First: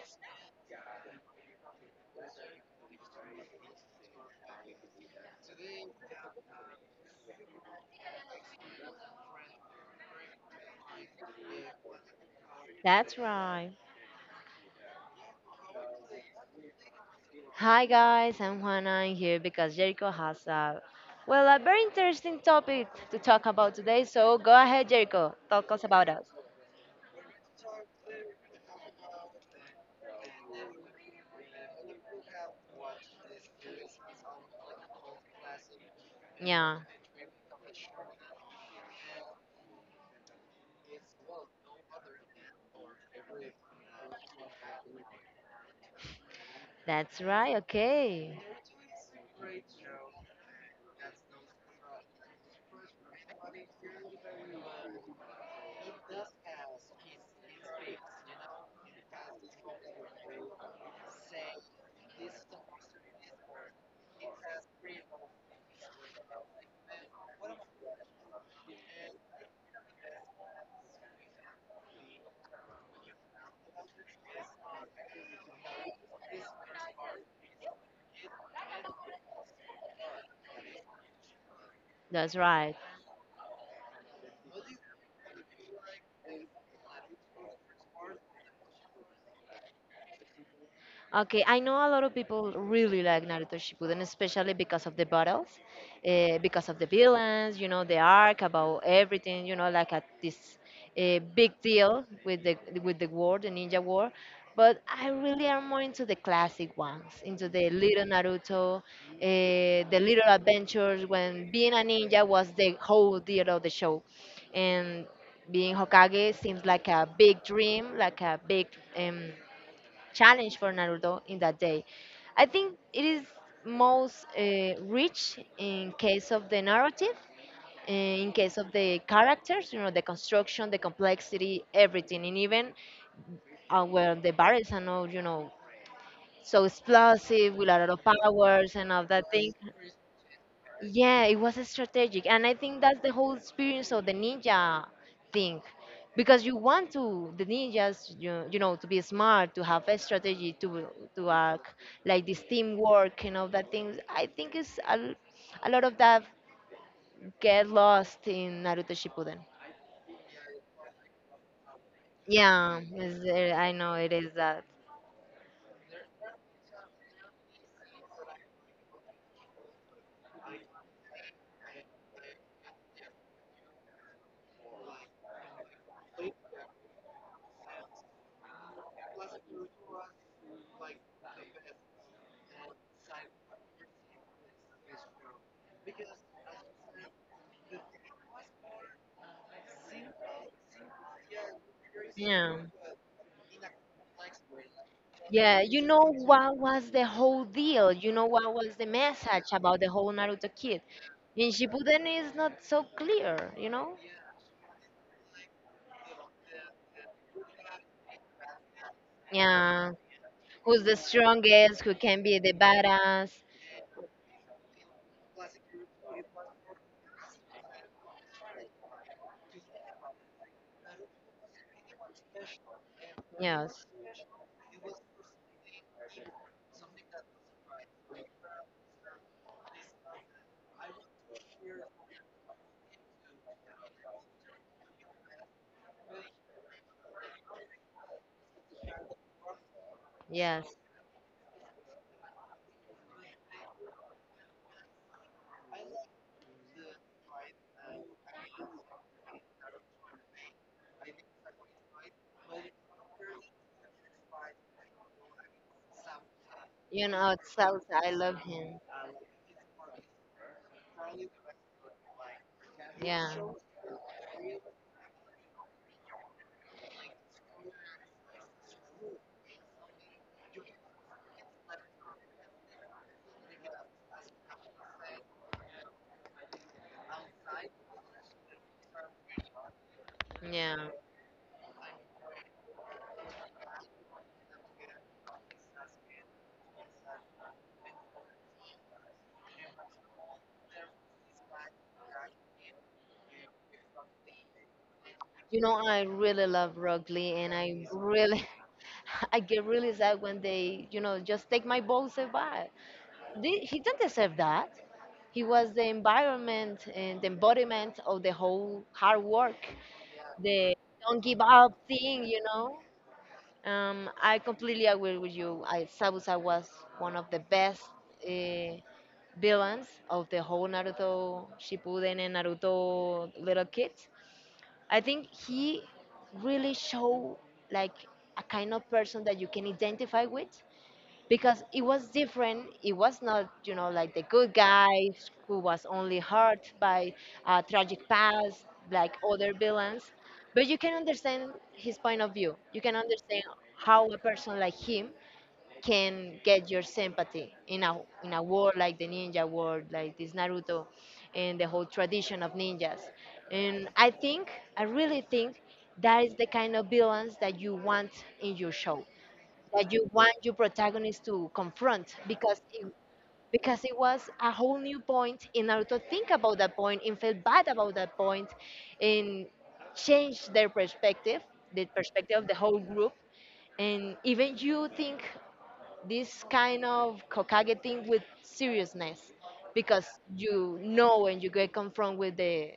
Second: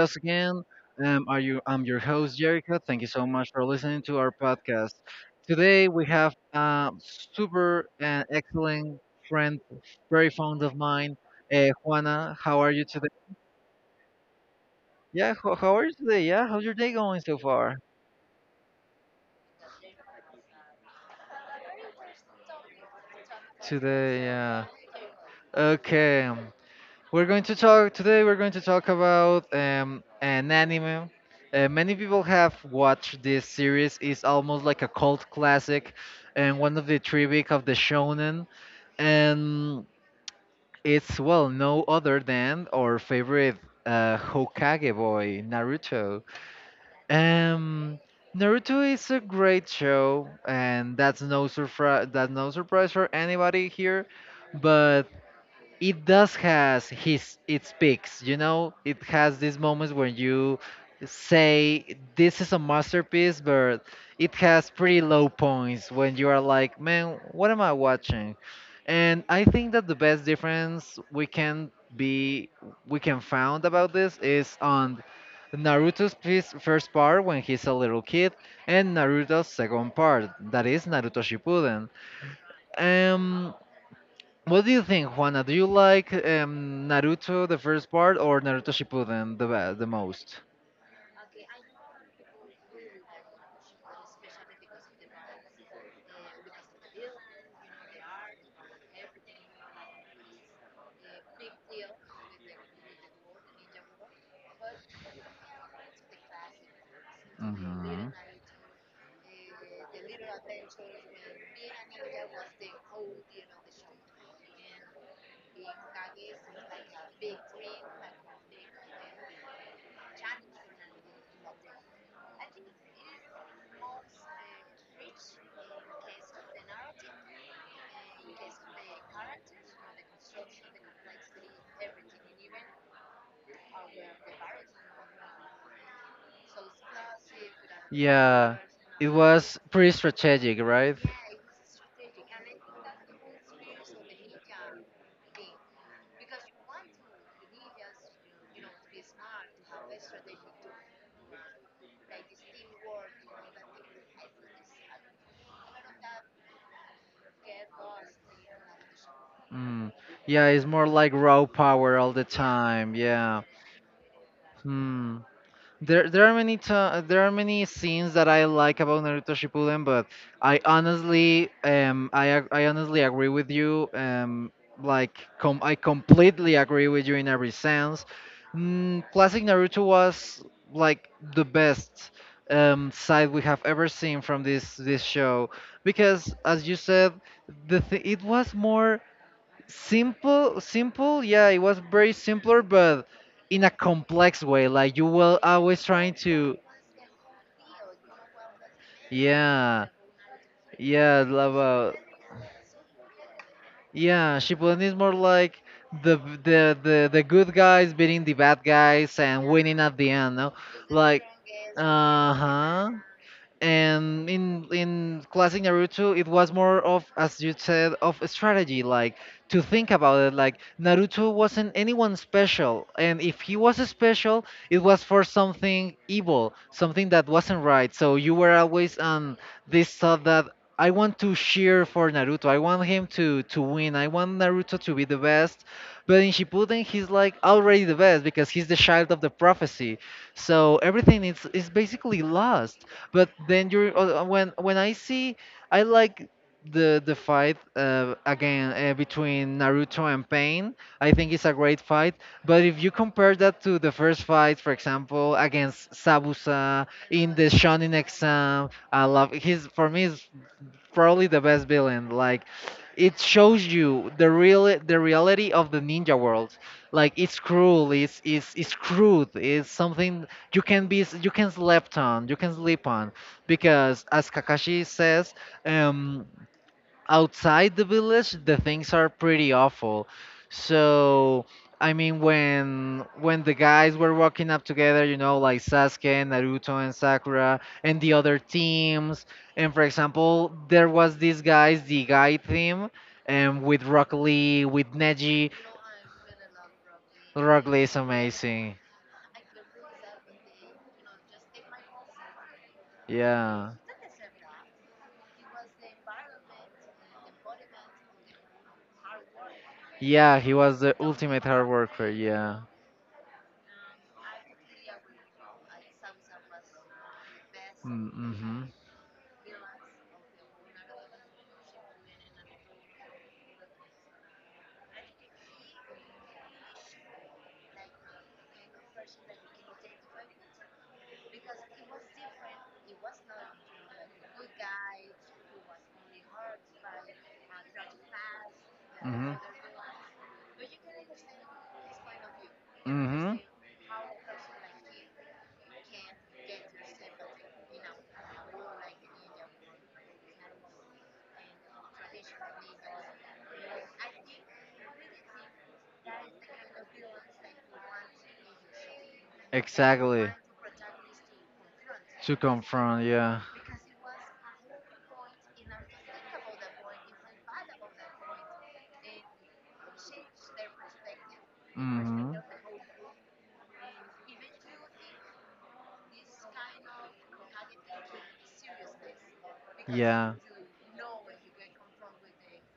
us again. Are you? I'm your host Jerica. Thank you so much for listening to our podcast. Today we have a super and excellent friend, very fond of mine, Juana. How are you today? That's right. Yeah, how are you today? Yeah, how's your day going so far? Hi guys, I'm Juana. I'm here because Jericho has a very interesting topic to talk about today. Today, So go yeah. ahead, Jericho. Talk us about us. Okay. We're going to talk today. We're going to talk about an anime. Many people have watched this series. It's almost like a cult classic, and one Yeah, of the tribute of the shonen. And it's well no other than our favorite Hokage boy, Naruto. that's right. Um, Okay, Naruto is a great show, and that's no surprise. That's no surprise for anybody here. But it does has his its peaks, you know, it has these moments when you say this is a masterpiece, but it has pretty low points when you are like, man, what am I watching? And I think that the best difference we can be we can found about this is on first part when he's a little kid, and Naruto's second part that is Naruto Shippuden. that's right. um what do you think, Juana? Do you like Naruto the first part or Naruto Shippuden the most? Okay, I know a lot of people really like Naruto Shippuden, especially because of the battles, because of the villains, the arc about everything, like at this big deal with the war, the ninja war. But I really am more into the classic ones, into the Little Mhm. Naruto, the Little Adventures when being a ninja was the whole deal of the show, and being Hokage seems like a big dream, like a big um, challenge for Naruto in that day. I think it is most rich in case of the narrative, in case of the characters, the construction, the complexity, everything, and even where the barrels are not, so explosive with a lot of Yeah, powers and all it that thing. was pretty strategic, right? Yeah, it was strategic, and I think that's the whole experience of the ninja thing, because you want to the ninjas, to be smart, to have a strategy, to act like this teamwork and all that things. I think it's a lot of that get lost in Naruto Shippuden. Mm. Yeah, it's more like raw power all the Yeah, time. it's, Yeah. uh, I know it is that. Hmm. There are there are many scenes that I like about Naruto Shippuden, but I honestly, I honestly agree with you. I completely agree with you in every sense. Mm, Classic Naruto was like the best side we have ever seen from this show because, as you said, it was more simple, yeah, it was very Yeah. simpler, but in a complex way, like you were Yeah, always you trying know to what was the whole deal? You know what was the message about the yeah whole Naruto kid? yeah In love uh, Shippuden is not so clear, you know? yeah. Shippuden is more like the the good guys beating the bad guys and winning Yeah. at the end, no? Who's the Like, strongest, who can be the uh-huh, badass. and in classic Naruto, it was more of, as you said, of a strategy. Like, to think about it, like Naruto wasn't anyone special, and if he was Yes, special, it was for something evil, something that wasn't right. So you were always on this thought that I want to cheer for Naruto. I want him to win. I want Naruto to be the best. But in Shippuden, he's like already the best because he's the child of the prophecy. yes. So everything is basically lost. But then you're when I see, I like the fight again between Naruto and Pain. I think it's a great fight. But if you compare that to the first fight, for example, against Sabusa You know, in the it's Shonen Salsa, I love exam, him. I love. He's, for me, is probably the best villain. Like, it Yeah, shows you the reality of the ninja world. Like, it's cruel, it's crude, it's something you can slept on, you can sleep on. Because as Kakashi says, um outside the village the things are pretty awful. yeah. So I mean, when the guys were walking up together, you know, like Sasuke, Naruto, and Sakura, and the other teams, and for example, there was these guys, the guy team, and with Rock Lee, with Neji. You know, I really love Rock Lee and Rock Lee I is really, amazing. I get really sad when they, just take my balls away. They- Yeah, He didn't deserve that. He was the environment and the embodiment of the whole hard work, yeah, he the was the don't give ultimate hard up worker. thing, you Yeah. know? I completely agree with you. Sabusa was one of the best Mm, mm-hmm. uh, villains of the whole Naruto Shippuden and Naruto Little Kids. I think he really showed like a kind of person that you can identify with because it was different. It was not, like the good guys who was only hurt by a tragic past, like Mm-hmm. Mm-hmm. other villains. But you can understand his point of view. You can understand how a person like him can get your sympathy in a world like the ninja world, like this Naruto, and the whole tradition of ninjas. And I think, I really think, that is the kind of villains that you want in your show that you Exactly. want your protagonist to confront To because it, confront, yeah. because it was a whole new point in order to think about that point and feel bad about that point and change their perspective the Hmm. perspective of the whole group and even you think this kind of Hokage thing with seriousness because Yeah. When you get confronted with the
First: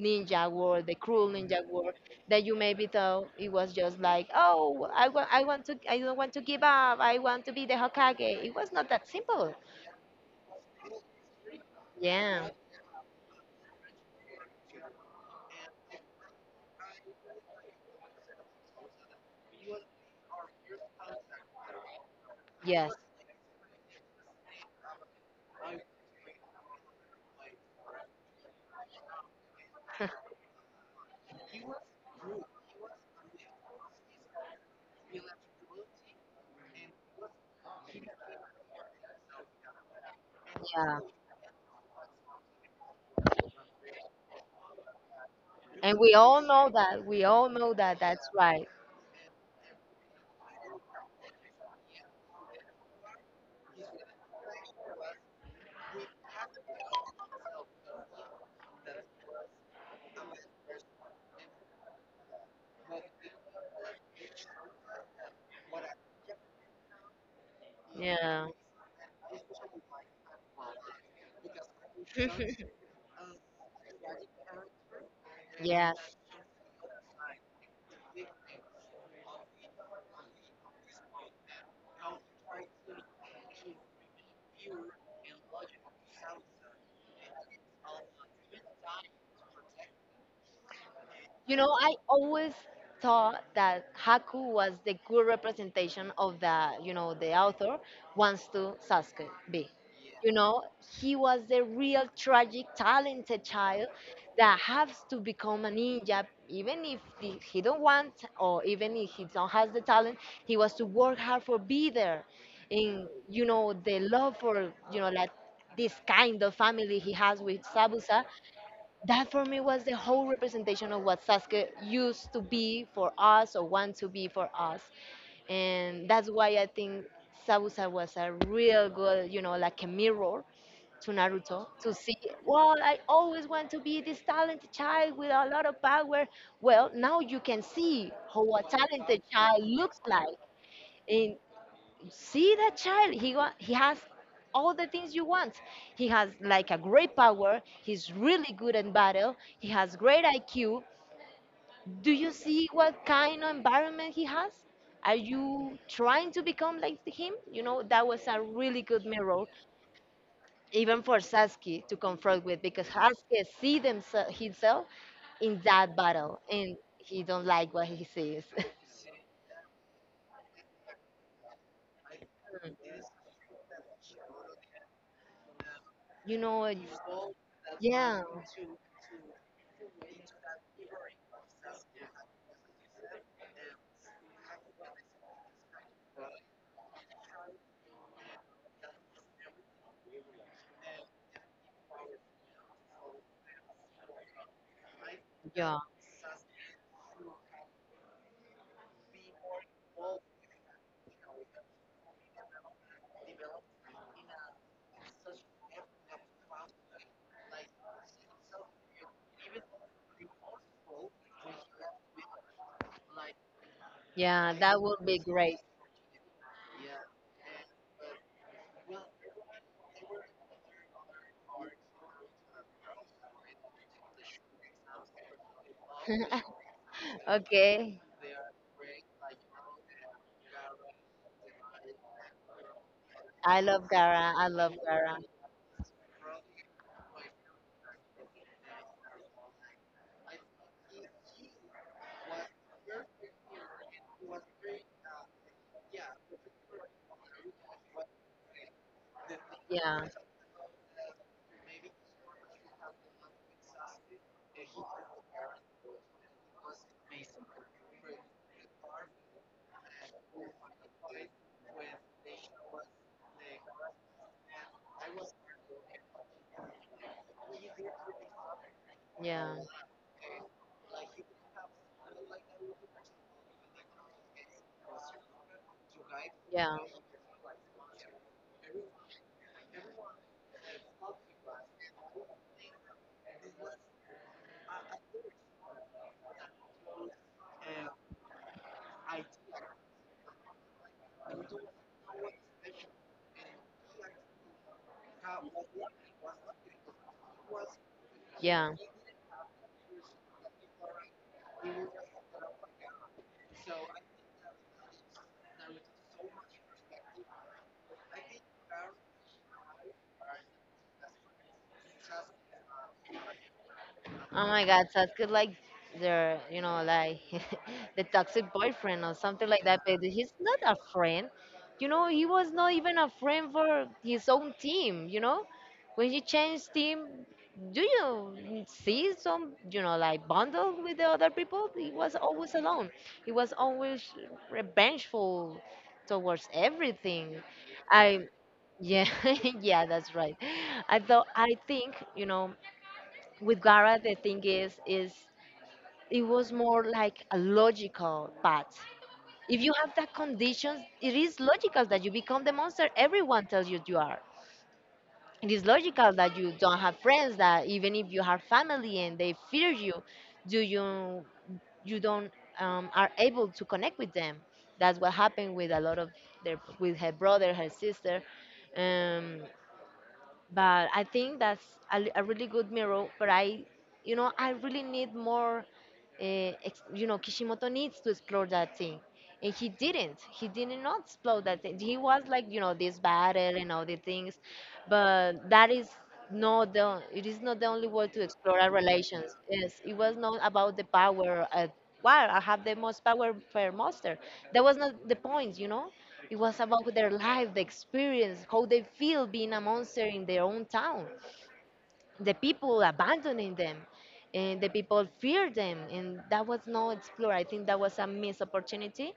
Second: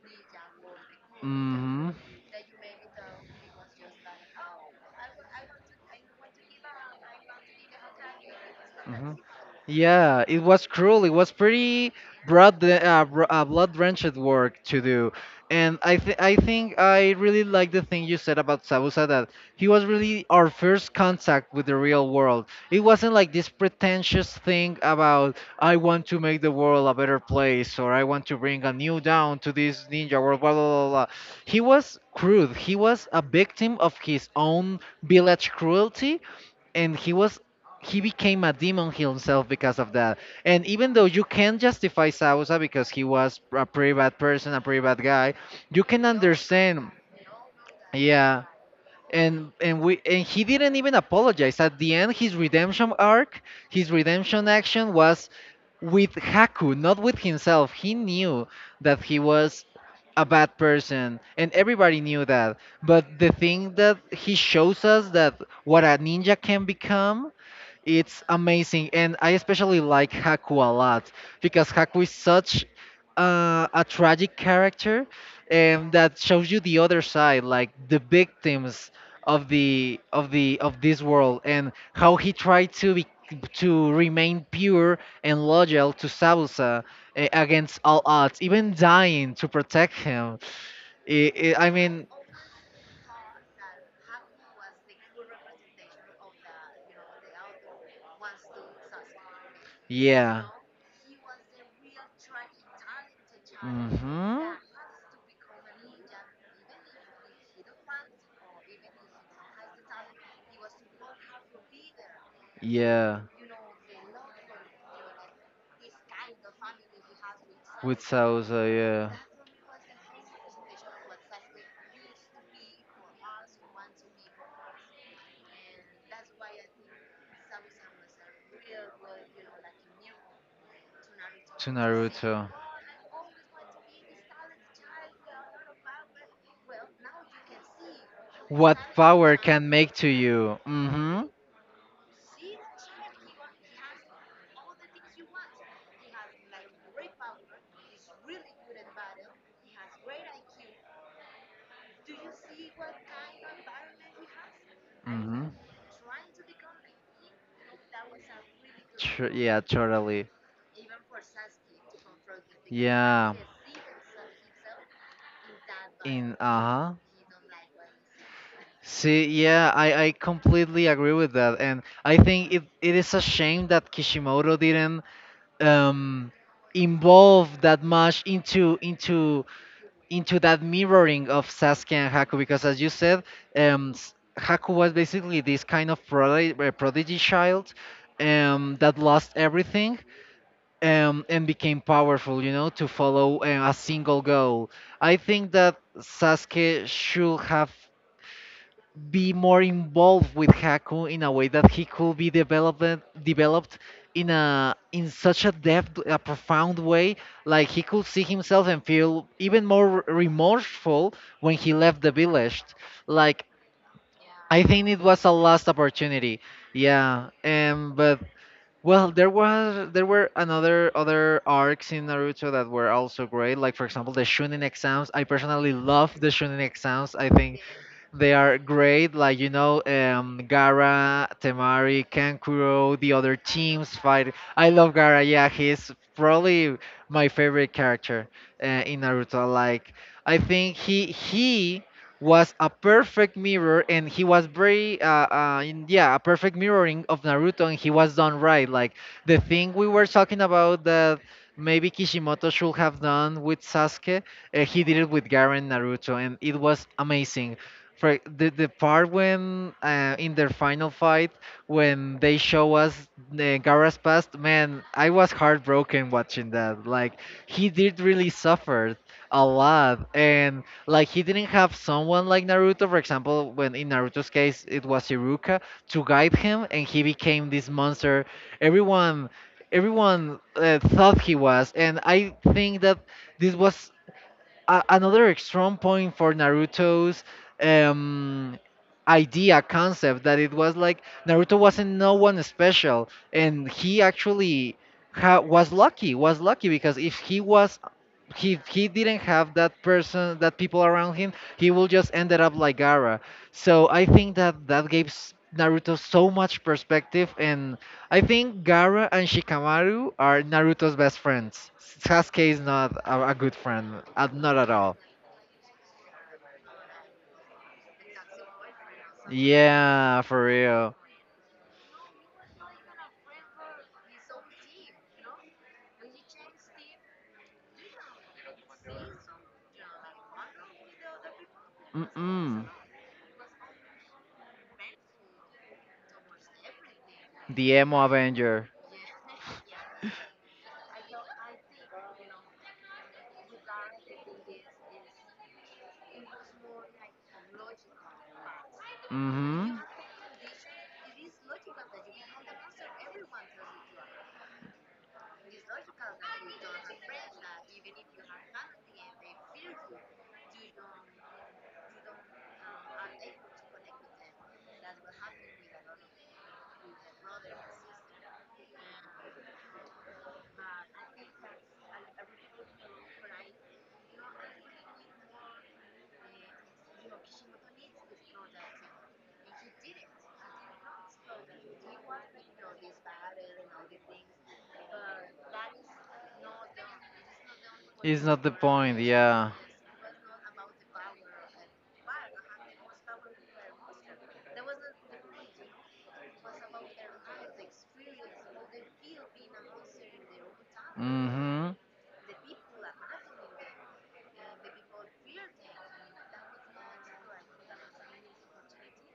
ninja world, the cruel ninja Hmm. world, that you maybe thought it was just like, oh, I don't want to give up. I want to be the Hokage. It was not that Hmm. simple. Yeah, it was cruel. It was pretty Yeah. Blood-drenched work to do, and I think I really like the thing you said about Sabusa, that he was really our first contact with the real world. It Yes. wasn't like this pretentious thing about I want to make the world a better place or I want to bring a new down to this ninja world. Blah blah blah. He was crude. He was a victim of his own village cruelty, and he became a demon himself because of that. And even yeah. though you can justify Sausa because he was a pretty bad person, a pretty bad guy, you And can we all know understand. that. We all know that. That's Yeah. right. And we and he didn't even apologize. At the end, his redemption arc, his redemption action was with Haku, not with himself. He knew that he was a bad person and everybody knew that. But the thing that he shows us that what a ninja can become, it's Yeah. amazing, and I especially like Haku a lot because Haku is such a tragic character, and yes. that shows you the other side, like the victims of the of the of this world, and how he tried to be, to remain pure and loyal to Sabusa, against all odds, even dying to protect him. I You I I know, I mean, always thought that Haku was the good representation of the author wants to Sasuke be. You yeah. know he was the real tragic talented child Hmm. that has to become a ninja even if he don't want or even if he don't has the talent he was to work hard for be there, and Yeah. The love for like this kind of family he has with With Sabusa, salsa, yeah. that for me was the whole representation of what Sasuke used to be for us or want to be for us. And that's why I think Sabusa was a real good, like a mirror to To Naruto to see, Naruto. well, I always want to be this talented child with a lot of power. Well, now you can see how a What talented power child can make looks to like. you? Mm-hmm. And see that child, he has all the things you want. He has like a great power, he's really good in battle, he has great IQ. Do you see what kind of environment he has? Are Mm-hmm. you trying to become like him? You know, that was a really good mirror Yeah, totally. even for Sasuke to confront with because Yeah. Sasuke see themself himself in that In, battle uh and huh. he don't like what he sees. See, yeah, I completely agree with that, and I think it is a shame that Kishimoto didn't um you know, it's, involve that yeah, much into that mirroring of Sasuke and Haku because, as you said, Haku was basically this kind of prodigy child that lost everything, and became powerful, you know, to follow a single goal. I think that yeah, Sasuke should have be more involved with Haku in a way that he could be developed in a in such a depth, a profound way, like he could see himself and feel even more remorseful when he left the village. Like, yeah. I That think it would be was a great. last opportunity. Yeah, but well, there was there were another other arcs in Naruto that were also great. Like, for example, the Chunin exams. I personally love the Chunin exams. I think Okay, they are great. Like, you know, Gara, Temari, Kankuro, the other I love teams Gara. fight. I I love love Gara. Gara. Yeah, he's probably my favorite character in Naruto. Like, I think he was a perfect mirror and he was very yeah, a perfect mirroring of Naruto, and he was done right. Like, the thing we were Yeah, talking about that maybe Kishimoto should have done with Sasuke, he did it with garen naruto and it was amazing. For the part when in their final fight, when they show us the Gaara's past, man, I was heartbroken watching that. Like, he did really suffer a yeah. lot, and like he didn't have someone like Naruto, for example, when in Naruto's case it was Iruka to guide him, Yeah. and he became this monster. Everyone, everyone thought he was, and I think that this was another strong point for Naruto's um, idea concept, that it was like Naruto wasn't no one special, and he actually was lucky. Was lucky because if he was Yeah. he didn't have that person, that people around him, he will just ended up like Gara. So I think that that gave Naruto so much perspective, and I think Gaara and Shikamaru are Naruto's best friends. Sasuke is not a good friend, Oh not my at God, all. sounds good. Like they're, like the toxic boyfriend or something like that. But Yeah, he's for not a real. friend. You know, he was not even a friend for his own team. You know, when he changed team, do you see some, like bundle with the other people? He was always Mm-mm. alone. He was always revengeful towards everything. The emo I Avenger. Yeah, yeah, that's right. I think with Gara the thing is it was more like a logical path. If you Mm-hmm. have that conditions, it is logical that you become the monster everyone tells you you are. It is logical that you don't have friends. That even if you have family and they fear you, do you don't are able to connect with them. That's what happened with a lot of their with her brother, her sister. Um, but I think that's a really good mirror. But I really need more. Kishimoto needs to explore that thing, and he didn't. He did not explore that thing. He was like, this battle and all the things, but that is not the. It is not the only way to It's not the explore our point, relations. yeah. Yes, it was not about the power. Wow, I have the most power per monster. That was not the point, you know. It was about their life, the experience, how they feel being a monster in their own town, Mm-hmm. the people abandoning them, and the people fear them, and that was no explored. I think that was a missed opportunity.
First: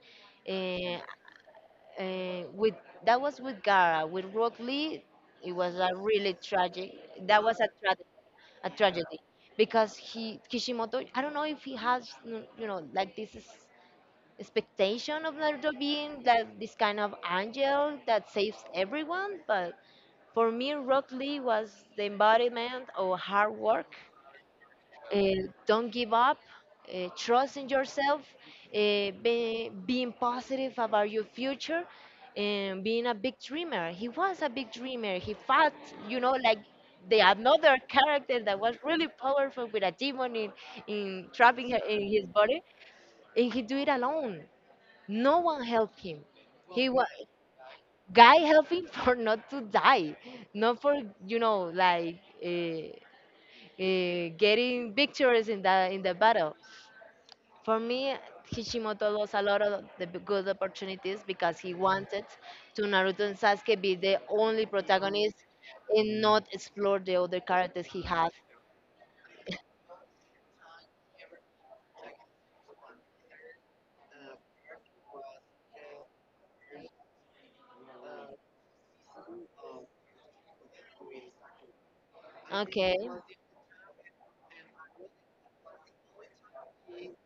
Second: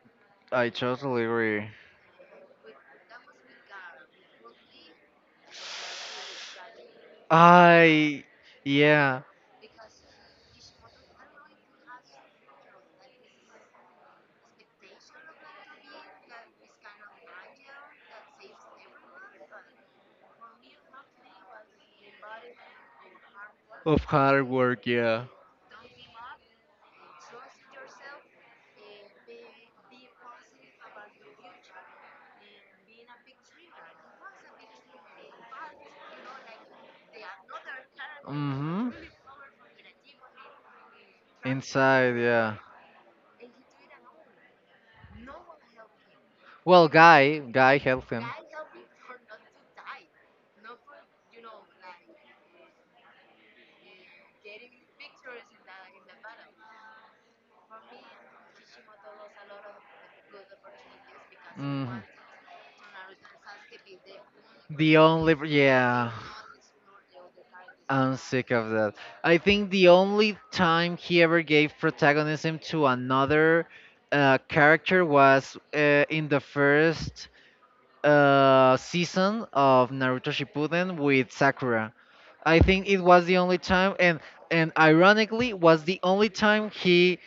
I Eh, totally agree. With that was with Gara, with Rock Lee, it was a really tragic. That was a tra- I, a tragedy yeah, because he Kishimoto. I don't know if he has like this is expectation of Naruto being that this kind of angel that saves everyone, but for me, Rock Lee was the embodiment of hard work. of hard work, yeah. Uh, don't give up. Trust in yourself. Being positive about your future. And being a big dreamer. He was a big dreamer. He fought, like the another character that was Mm-hmm. really powerful with a demon in, trapping her in Inside, his yeah. body and he do it alone no one helped him. Well, He was Guy helped him. guy helping for not to die, not for like uh, getting victories in the battle. For me, Kishimoto lost a lot of the good opportunities because he Hmm. wanted to Naruto and Sasuke be the only The only, protagonist yeah, and not explore the other characters he I'm had. sick of that. I think the only time he ever gave protagonism to another character was in the first season of Naruto Shippuden with Sakura. I think it Okay, was the only time, and ironically, was the only time he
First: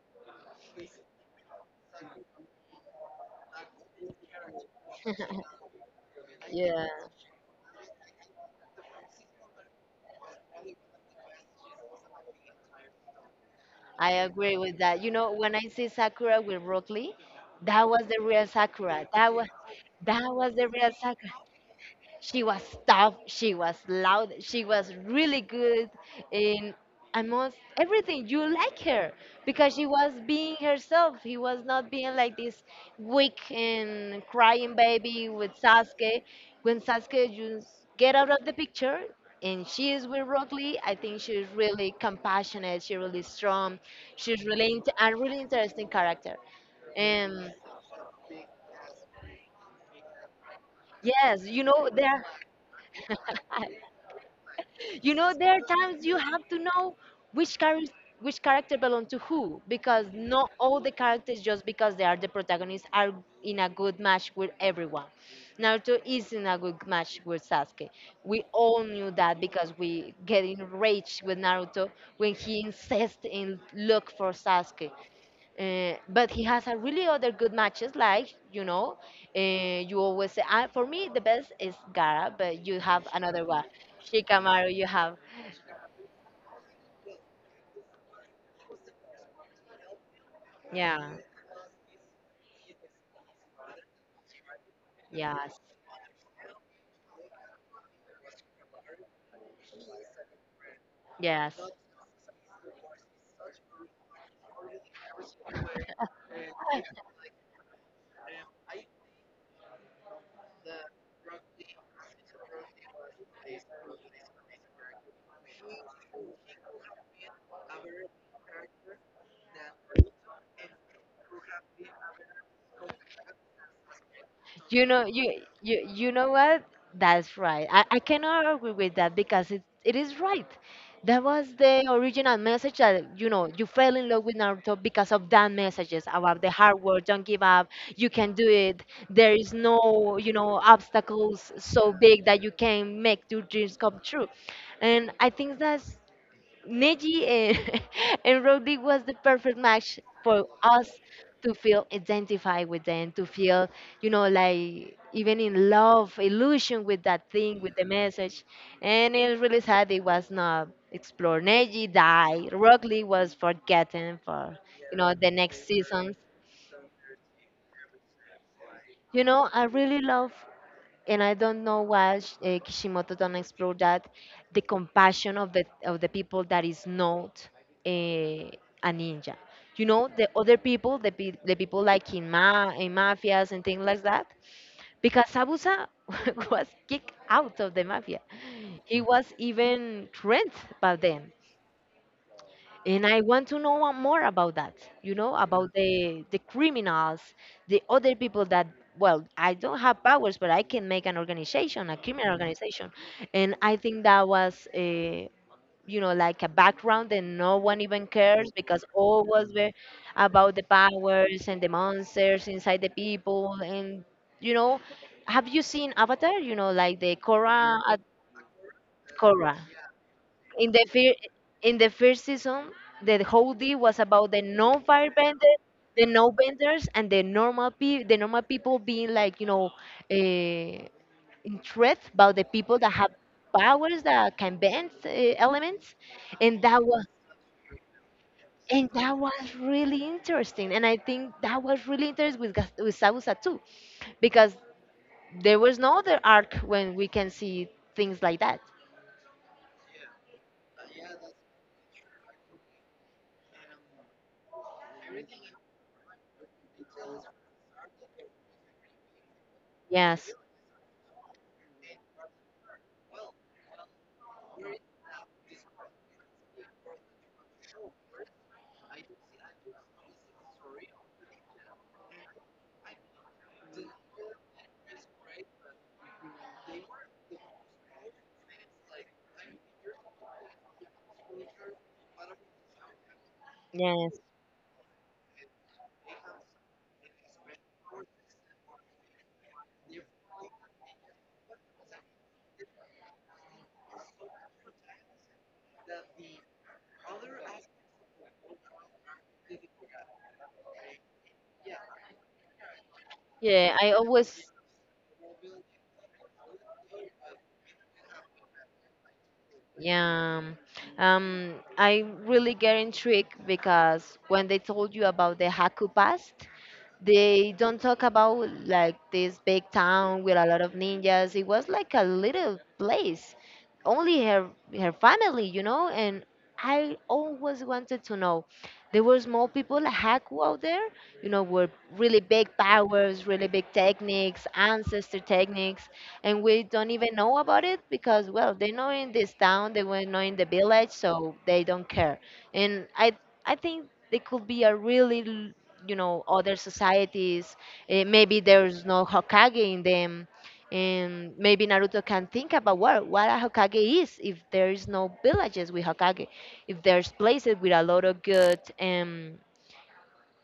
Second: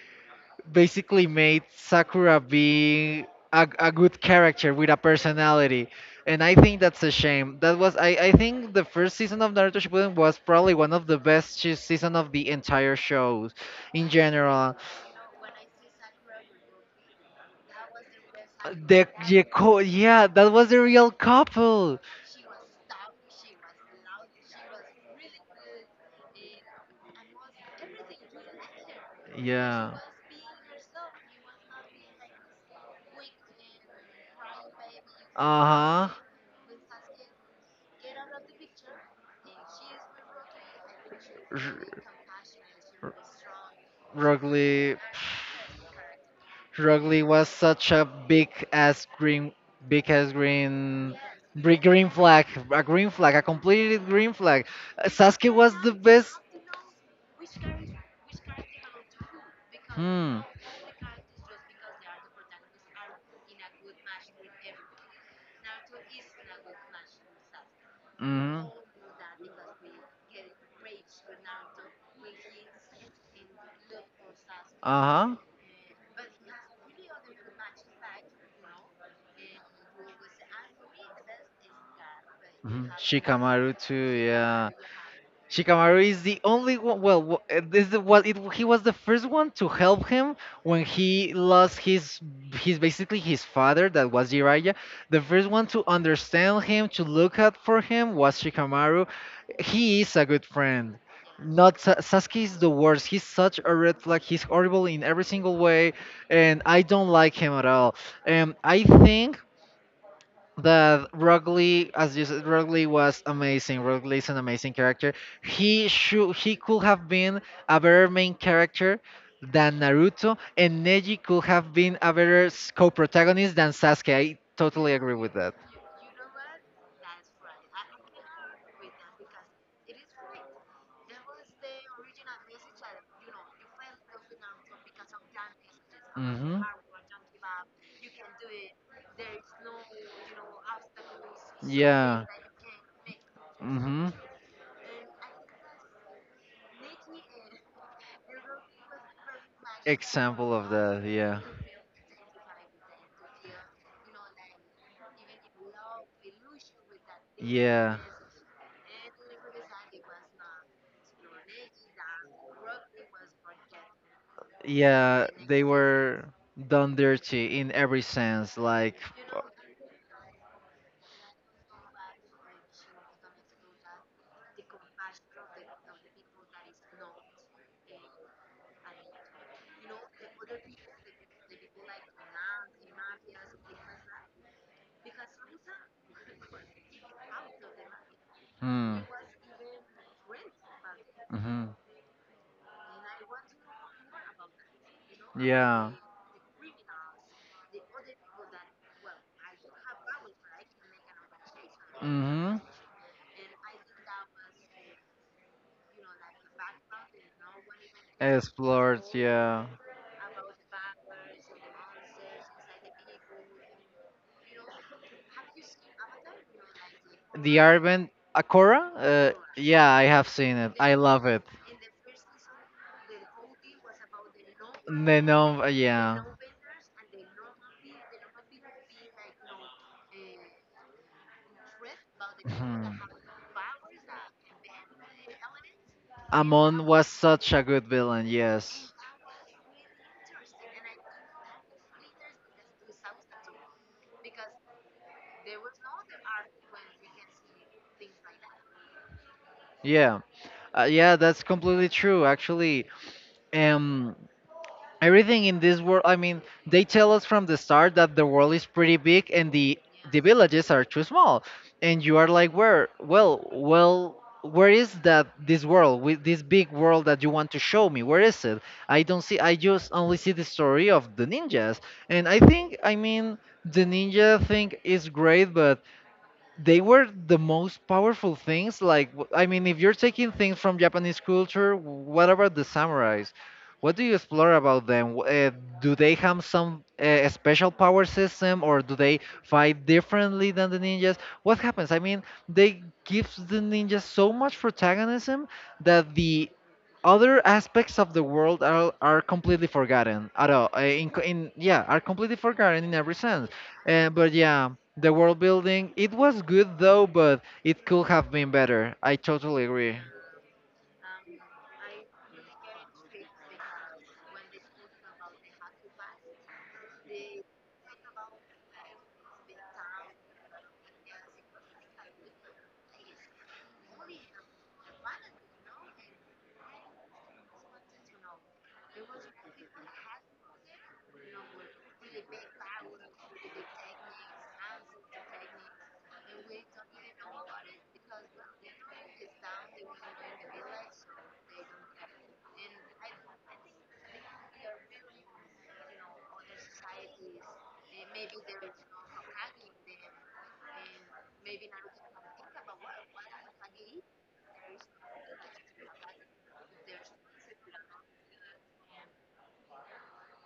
basically made Sakura be a good character with a personality. And I think yeah. that's a shame. That was, I think the first season of Naruto Shippuden was probably one of the best season of the entire show, in I agree general. with that. You know, when I see Sakura with Broccoli, that was the real Sakura. That was that Yeah, that was the was a real. real couple. She was tough. She was loud. She was really good in almost everything. You like her because she Yeah. was being herself. He was not being like this weak and crying baby with Uh huh. Sasuke. When Sasuke just get out of the picture and she is with Rock Lee, I think she's really compassionate. She's really strong. She's really int- Rugly. a really interesting character. Rugly was And such a big ass green, yes, you big know there. Green flag, a completed green flag. You know Sasuke there are was the times you best. have to know which character which character belong to who because Hmm. not all the characters just because they are the protagonists are in a good match with everyone. Naruto is in a good match with Sasuke. We Mm-hmm. all knew that because we get enraged with Naruto when he insists in look for Sasuke, Uh-huh. But he has a really other good matches, like you always say. For me, the best is Gara, but you have another one, Shikamaru too, yeah. Shikamaru. You have, Shikamaru is the only one. Well, w- this is well, it, he was the first one to help him when yeah, he lost his basically his father that was Jiraiya. The first yes, one to understand him, to look out for him was Shikamaru. He is a good friend. yes. Not Sa- Sasuke is the worst. He's such a red flag. He's horrible in every single way, and I don't like him at all. I think that Rugly, as you said, Rugly was amazing. Rugly is an amazing character. He could have been a better main character than Naruto, and Neji could have been a better co-protagonist than Sasuke. I You totally know, agree you with that. you you know what? That's right. I cannot agree with that because it is right. That was the original message that you fell in love with Naruto because of that messages about the Hmm. hard work, don't give up, you can do it. There is no obstacles so Yeah. big that you can make your dreams come hmm true, and I think that's Neji and, and Roddy was the perfect match for Example of us that, yeah. to feel identified with them, to feel, you know, like even in love, illusion with that thing, with the Yeah. message. And it's really sad it was not explored. Neji died. Rockley was forgotten for, Yeah, the they next seasons. were done dirty in every sense. You uh, know, I really love and I don't know why Kishimoto don't explore that the compassion of the people that is not a, a ninja. You know the other people, the people like in ma in mafias and things like that. Because Sabusa was kicked out of the mafia, hmm. he was even rent by them, hmm and I want to know more about that, you know. Yeah, about Yeah. the criminals, the other people that, well, I don't have powers but I can make an organization, a criminal, mhm, Mm-hmm. organization. And I think that was a, you know, like a background that no one even cares because Explored, all was yeah. ve- About the powers and the monsters inside the people and, you know, have you seen Avatar? You know, like the The Korra, Arvent Akora? Korra. Yeah, I have seen in it. the I fir- love it. in the first season, the whole deal was about the non firebender, Nenom, the yeah. no benders, and the normal people being like, uh, in threat about the people Mhm. that have powers that can bend elements. and that Amon was was such a good villain, and yes. that was really interesting, and I think that was really interesting with with Sabusa too, because there was no other arc when we can see things like that. Yeah. Yeah, that's completely true actually. Um Everything in this world, I mean they tell us from the start that the world is pretty big and the Yes, villages are too small, and you are like, where well well where is that? This world with this big world that you want to show me, where is it? I don't see, I just only see the story of the ninjas. And I think, I mean, the ninja thing is great, but they were the most powerful things. Like, I mean, if you're taking things from Japanese culture, what about the samurais? What do you yes. explore about them? Do they have some special power system, or do they fight differently than the ninjas? What happens? I mean, they give the ninjas so much protagonism that the other aspects of the world are completely forgotten at all. In, co- in Yeah, are completely forgotten in every sense. Yeah, I But always. yeah. The world building, it was good though, but it could have been better. I totally agree. Yeah, I really get intrigued because when they told you about the Haku past, they don't talk about like this big town with a lot of ninjas. It was like a little place, only her, her family, you know. And I always wanted to know. There were small people like Haku out there, you know, were really big powers, really big techniques, ancestor techniques, and we don't even know about it because, well, they know in this town, they were not in the village, so they don't care. And I, I think they could be a really, you know, other societies. Eh, maybe there's no Hokage in them, and maybe Naruto can think about what a Hokage is if there is no villages with Hokage, if there's places with a lot of good,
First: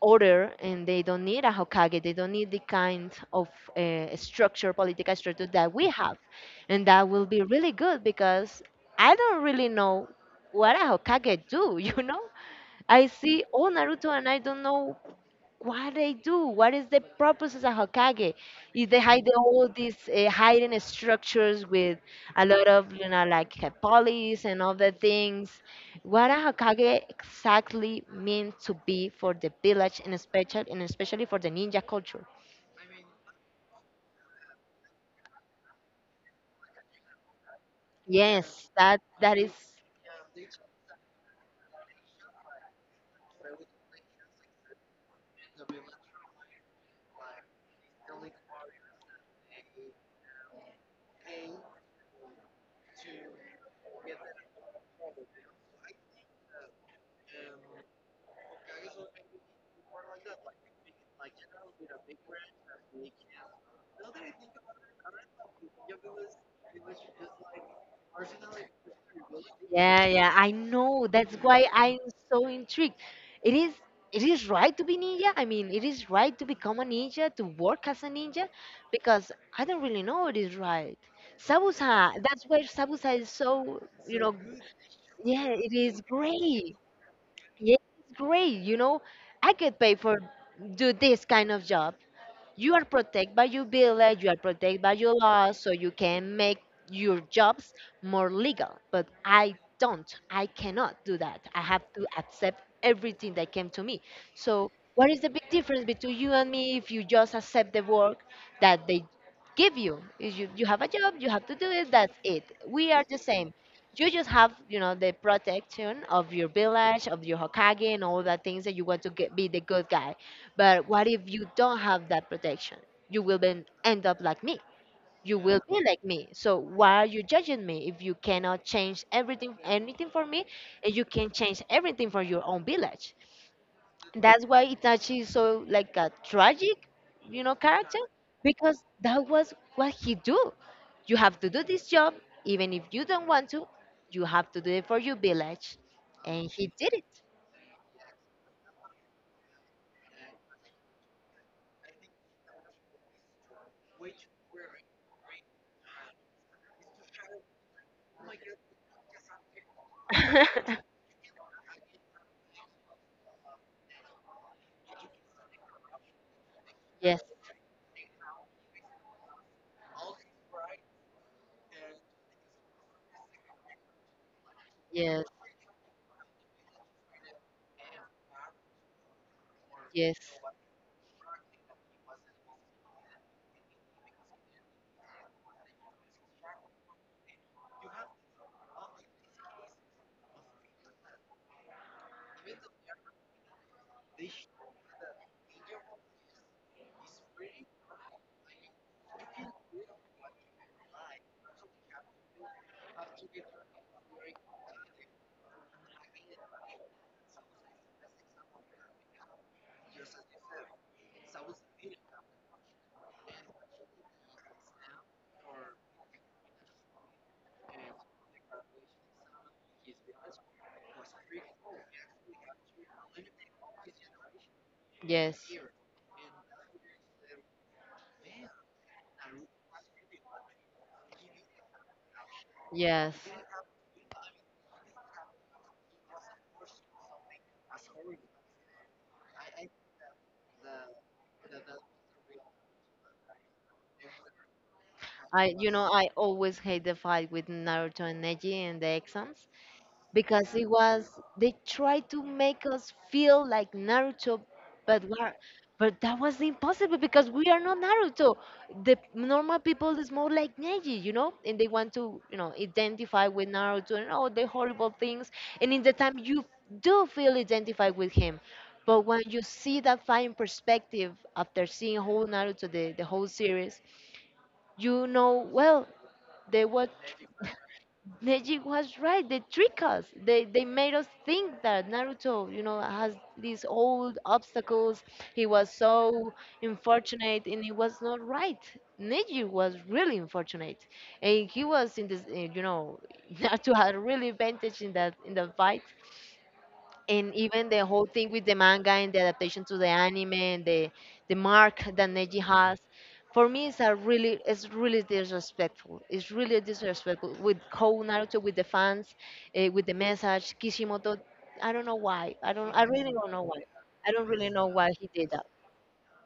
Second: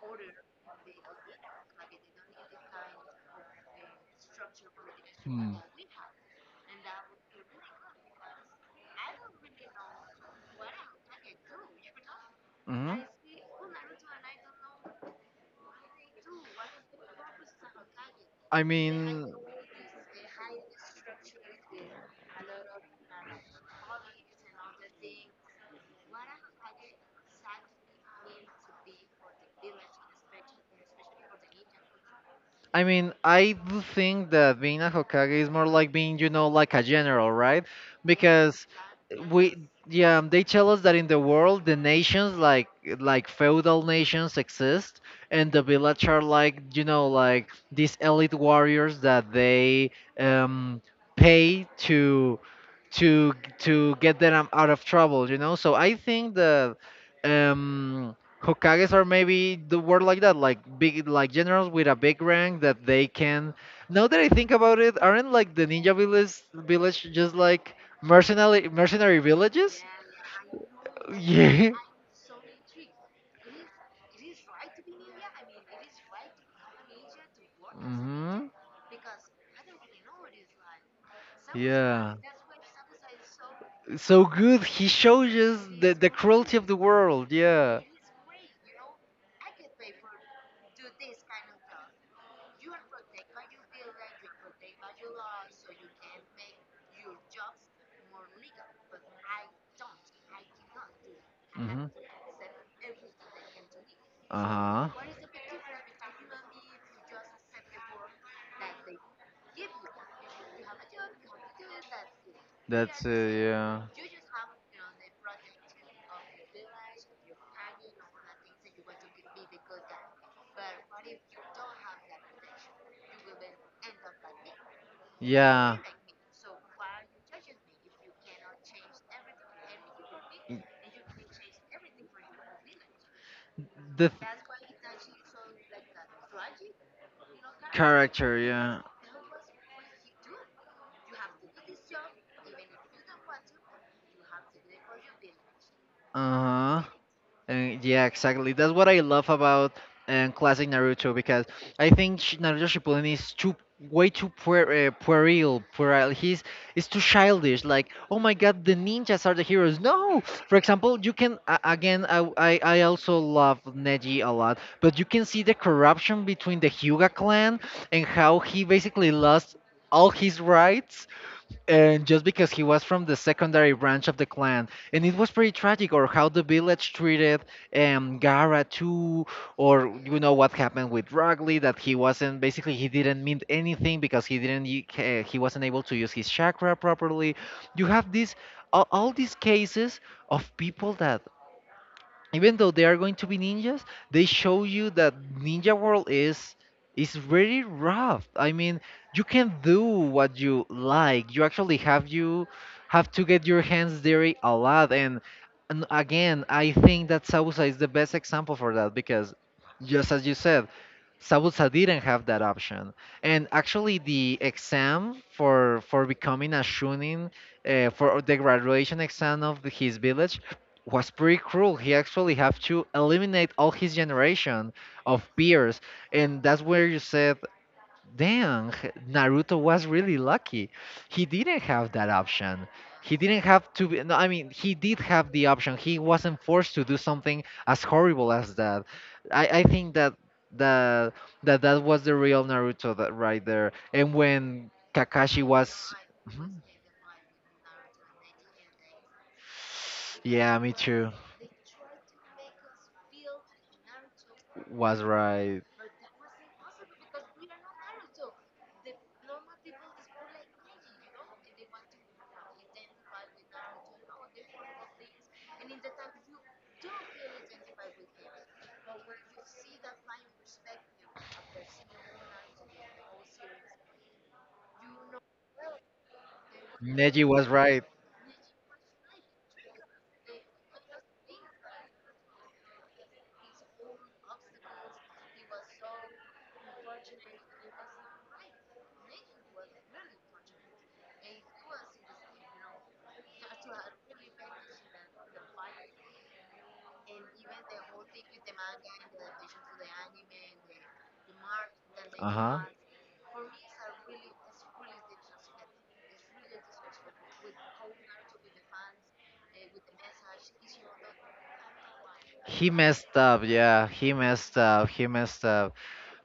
order, and they don't need a Hokage, they don't need the kind of structure political structure that we have. And that will be really good because I don't really know what a Hokage do. You know, hmm I see all Naruto and I don't know what they do. What is the purpose of a Hokage? I Is they hide mean, all these hidden structures with a lot of, you know, like, police and other things. What a Hokage exactly means to be for the village, and especially, for the ninja culture? I mean, I do think that being a Hokage is more like being, you know, like a general, right? Because Yes, that that we, is. yeah, they tell us that in the world the nations, like feudal nations exist, and the village are like, you know, like these elite warriors that they, um pay to, to to get them out of trouble, you know. So I think that, um hokages are maybe the word like that, like big, like generals with a big rank that they can. Now that I think about it, aren't like the ninja village just like mercenary villages? Yeah, yeah, I know. That's why Yeah. I'm so intrigued. It is it is right to be ninja. I mean, it is right to become a ninja, to work as a hmm ninja, because I don't really know it is right. Sabusa, yeah, that's why Sabusa is so, you so know, good. He shows yeah, us it is the cruelty of great. the world. Yeah, Yeah. it's great, you know. I get paid for do this kind of job. You are protected by your village, you are protected by your laws, so you can make your jobs more legal. But I don't, I cannot do that. I have hmm to accept everything that came to me. So, uh-huh. what is the big difference between you and me if you just accept the work that they give you? Is you, you have a job, you have to do it, that's it. We are that's the same. Yeah. You just have, you know, the protection of your village, of your Hokage, and all the things that you want to get, be the good guy, but what if you don't have that protection? You will then end up like me. You will Yeah. be like me. So why are you judging me if you cannot change everything, anything for me, and you can change everything for your own village? the th- That's why Itachi is so like a tragic, you know, character, Character, because yeah. that was what he do. You have to do this job, even if you don't want to. You have to do it for your village, and he Uh-huh. did it. And yeah, exactly, that's what I love about classic Naruto, because I think Naruto Shippuden is too, way too puerile. He's It's too childish. Like, oh my god, the ninjas are the heroes, no. For example, you can, again, I also love Neji a lot, but you can see the corruption between the Hyuga Yes, clan and how he basically lost all his rights, and just because he was from the secondary branch of the clan. And it yes, was pretty tragic, or how the village treated Gara too. Or, yes, you know, what happened with Ragli, that he wasn't, basically he didn't mean anything because he didn't he wasn't able to use his chakra properly. You have this, all these cases of people that, even though they are going to be ninjas, they show you that Ninja World is very rough. I mean, you can do what you like. You have to get your hands dirty a lot. And again, I think that Sabusa is the best example for that, because, just as you said, Sabusa didn't have that option. And actually, the exam for becoming a shunin, for the graduation exam of his village, was pretty cruel. He actually have to eliminate all his generation of yes. peers, and that's where you said, "Dang, Naruto was really lucky. He didn't have that option. Yes. He didn't have to. No, I mean, he did have the option. He wasn't forced to do something as horrible as that. I think that that that was the real Naruto, that right there. And when Kakashi I, you know, was, I always Mhm. hate the fight with Naruto and Neji in the exams because Yeah, it me was, too, they tried to make us feel like Naruto, but was we're right. but that was impossible because we are not Naruto. The normal people is more like Neji, you know, and they want to, you know, identify with Naruto and all the horrible things. And in the time you do feel identified with him. But when you see that fight in perspective after seeing whole Naruto, the whole series, you know, well, they what, Neji was right. Neji was right. They trick us, they made us think that Naruto, you know, has these old obstacles, he was so unfortunate, and he was not right. Neji was really unfortunate, and he was in this, you know, Naruto had really advantage in that, in the fight. And even the whole thing with the manga and the adaptation to the anime and the mark that Uh Neji huh. has, for me it's a really, it's really disrespectful, it's really disrespectful with Kou Naruto, with the fans, with the message. Kishimoto, I don't know why, He I really messed don't up. know why, Yeah, I he don't really messed know why up. He he did messed that. up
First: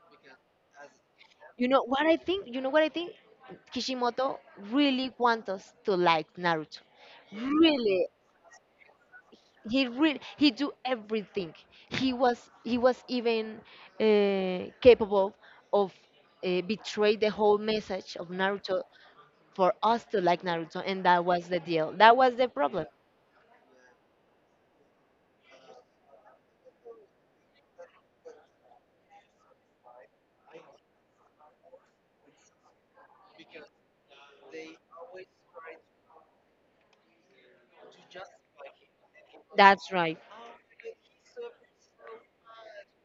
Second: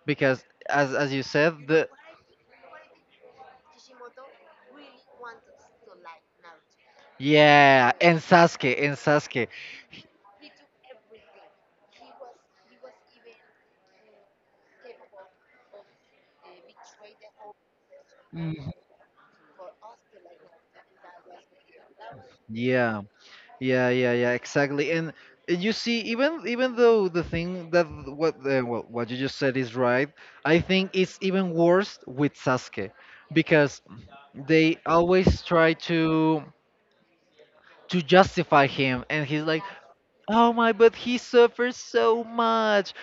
because, as you said, You know the what I think? Kishimoto really wants us to like Naruto. yeah, Really and Sasuke, and Sasuke. He really, he do everything. He was even capable of betray the whole message of Naruto for us to like Naruto, and that was the deal, that was the problem. Yeah, yeah, yeah, yeah, exactly. And you see, even even though the thing that what well, what you just said is right, I think it's even worse with Sasuke because they always try to justify him, and he's like, That's right. oh my, but he suffers so much.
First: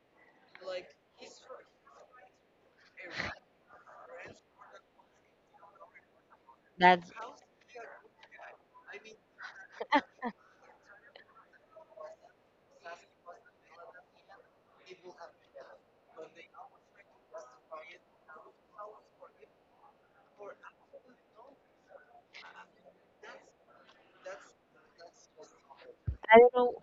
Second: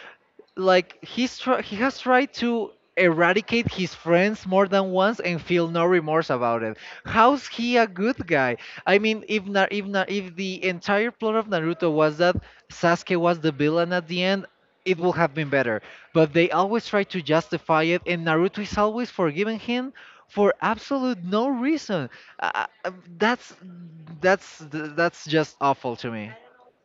Like, he has tried to eradicate his friends more than once and feel no remorse about it. That's, How's he a good guy? I mean, if if the entire plot of Naruto was that Sasuke was the villain at the end, it would have been better. But they always try to justify it, and Naruto is always forgiving him for absolute no reason. Uh, uh, that's, that's that's just awful to me. I don't know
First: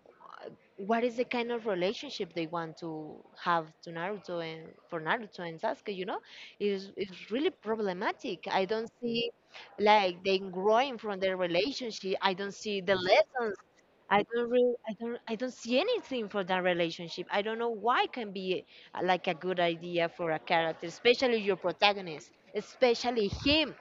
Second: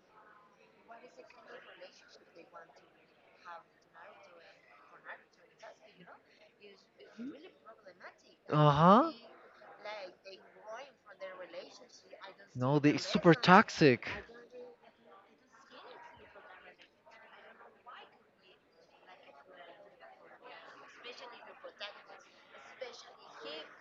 what is the kind of relationship they want to have to Naruto, and for Naruto and Sasuke, you know, it's really problematic. I Uh don't huh. see like them growing from their relationship. I don't see the lessons. Toxic. Do. I don't really, I don't see anything for that relationship. I don't know why it can be like a good idea for a character, especially your protagonist, especially him.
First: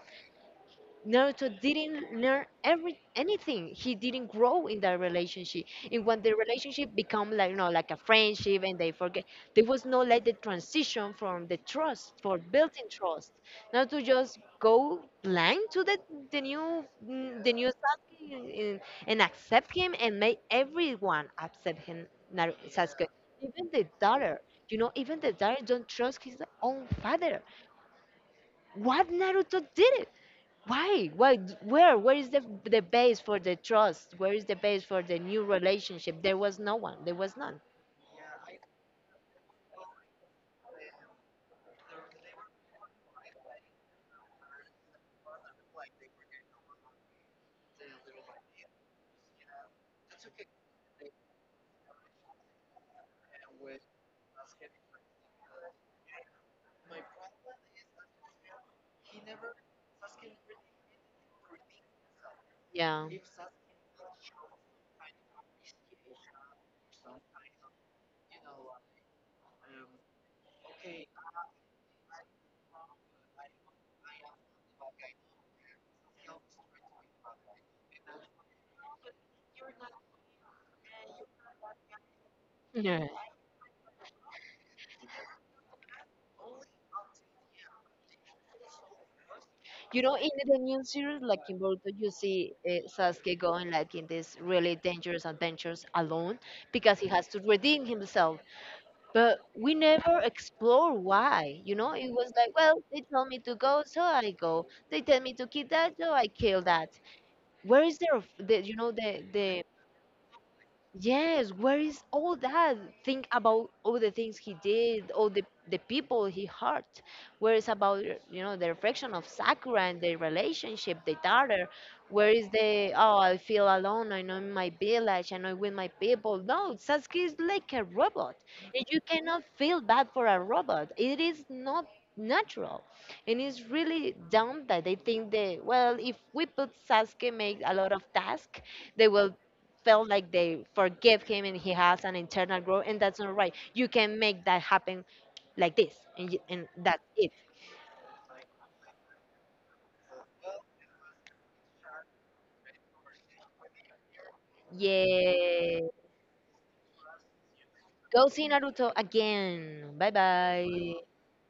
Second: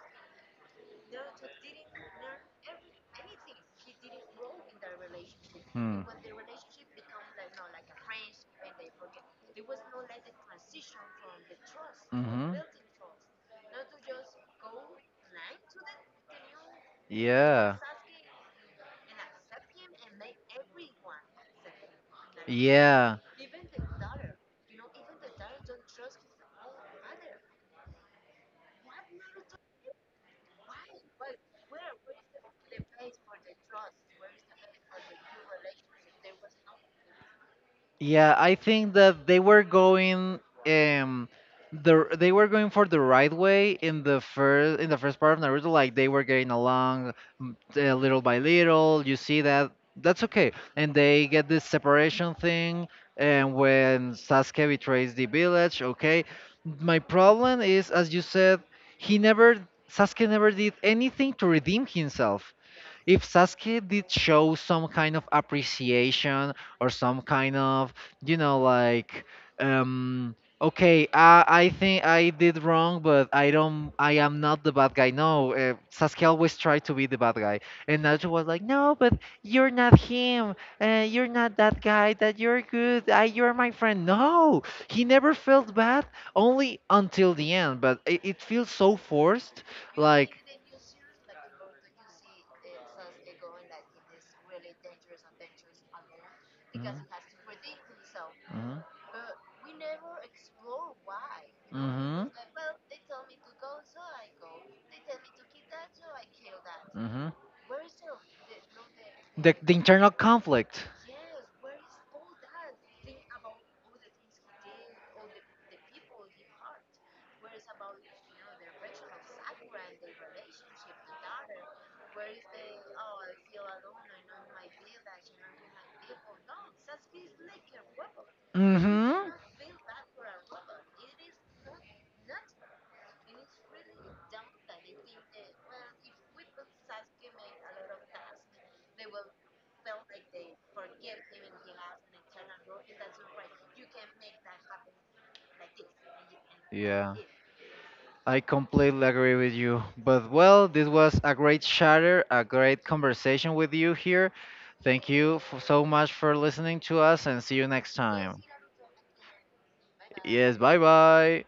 Naruto didn't learn every anything. He didn't grow in that relationship. And when the relationship become like, you know, like a friendship, and they forget there was no like the transition from the trust for Mm-hmm. building trust. Now to just go blank to the new, the new Yeah. Sasuke, and and accept him and make everyone accept him. Sasuke. Yeah. Even the daughter. You know, even the daughter don't trust his own father. What Naruto did it? Why? Why? Where? Where is the base for the trust? Where is the base for the new relationship? There was no one. There was none. Yeah, I think that they were going, um the, they were going for the right way in the first part of Naruto. Like, they were getting along little by little. You see that, that's okay. And they get this separation thing, and when Sasuke betrays the village, okay. My problem is, as you said, he never, Sasuke never did anything to redeem himself. Yeah. If Sasuke did show some kind of appreciation or some kind of, you know, like, okay, I think I did wrong, but I don't, I am not the bad guy. No, Sasuke always tried to be the bad guy, and Naruto was like, no, but you're not him. You're not that guy. That you're Yeah. good. You're my friend. No, he never felt bad, only until the end. But it feels so forced, You know, in like. the new series, like in Boruto, you see Sasuke going like in these really dangerous adventures alone because Mhm. he has to redeem himself. Mm-hmm. But we never explore why. You know, it was Mm-hmm. like, well, they tell me to go, so I go. They tell me to kill that, so I kill that. Mm-hmm. Where is their, the, you know, the the. The internal conflict. Yes, where is all that? Think about all the things he did, all the people he hurt. Where is about, you know, the reflection of Sakura and their relationship, the daughter? Where is the, oh I feel alone, I know in my village, and I'm with my people. No, Sasuke is like a robot. And you Mm-hmm. cannot feel bad for a robot. It is not natural. And it's really dumb that they think that, well if we put Sasuke make a lot of tasks, they will felt like they forgive him and he has an internal growth, and that's not right. You can make that happen like this and, and that's Yeah, it. I completely agree with you. But well, this was a great chatter, a great conversation with you here. Thank you for Yeah, so much for listening to us, and see you next, yes, go time. see Naruto again. Bye Yes, bye. bye bye.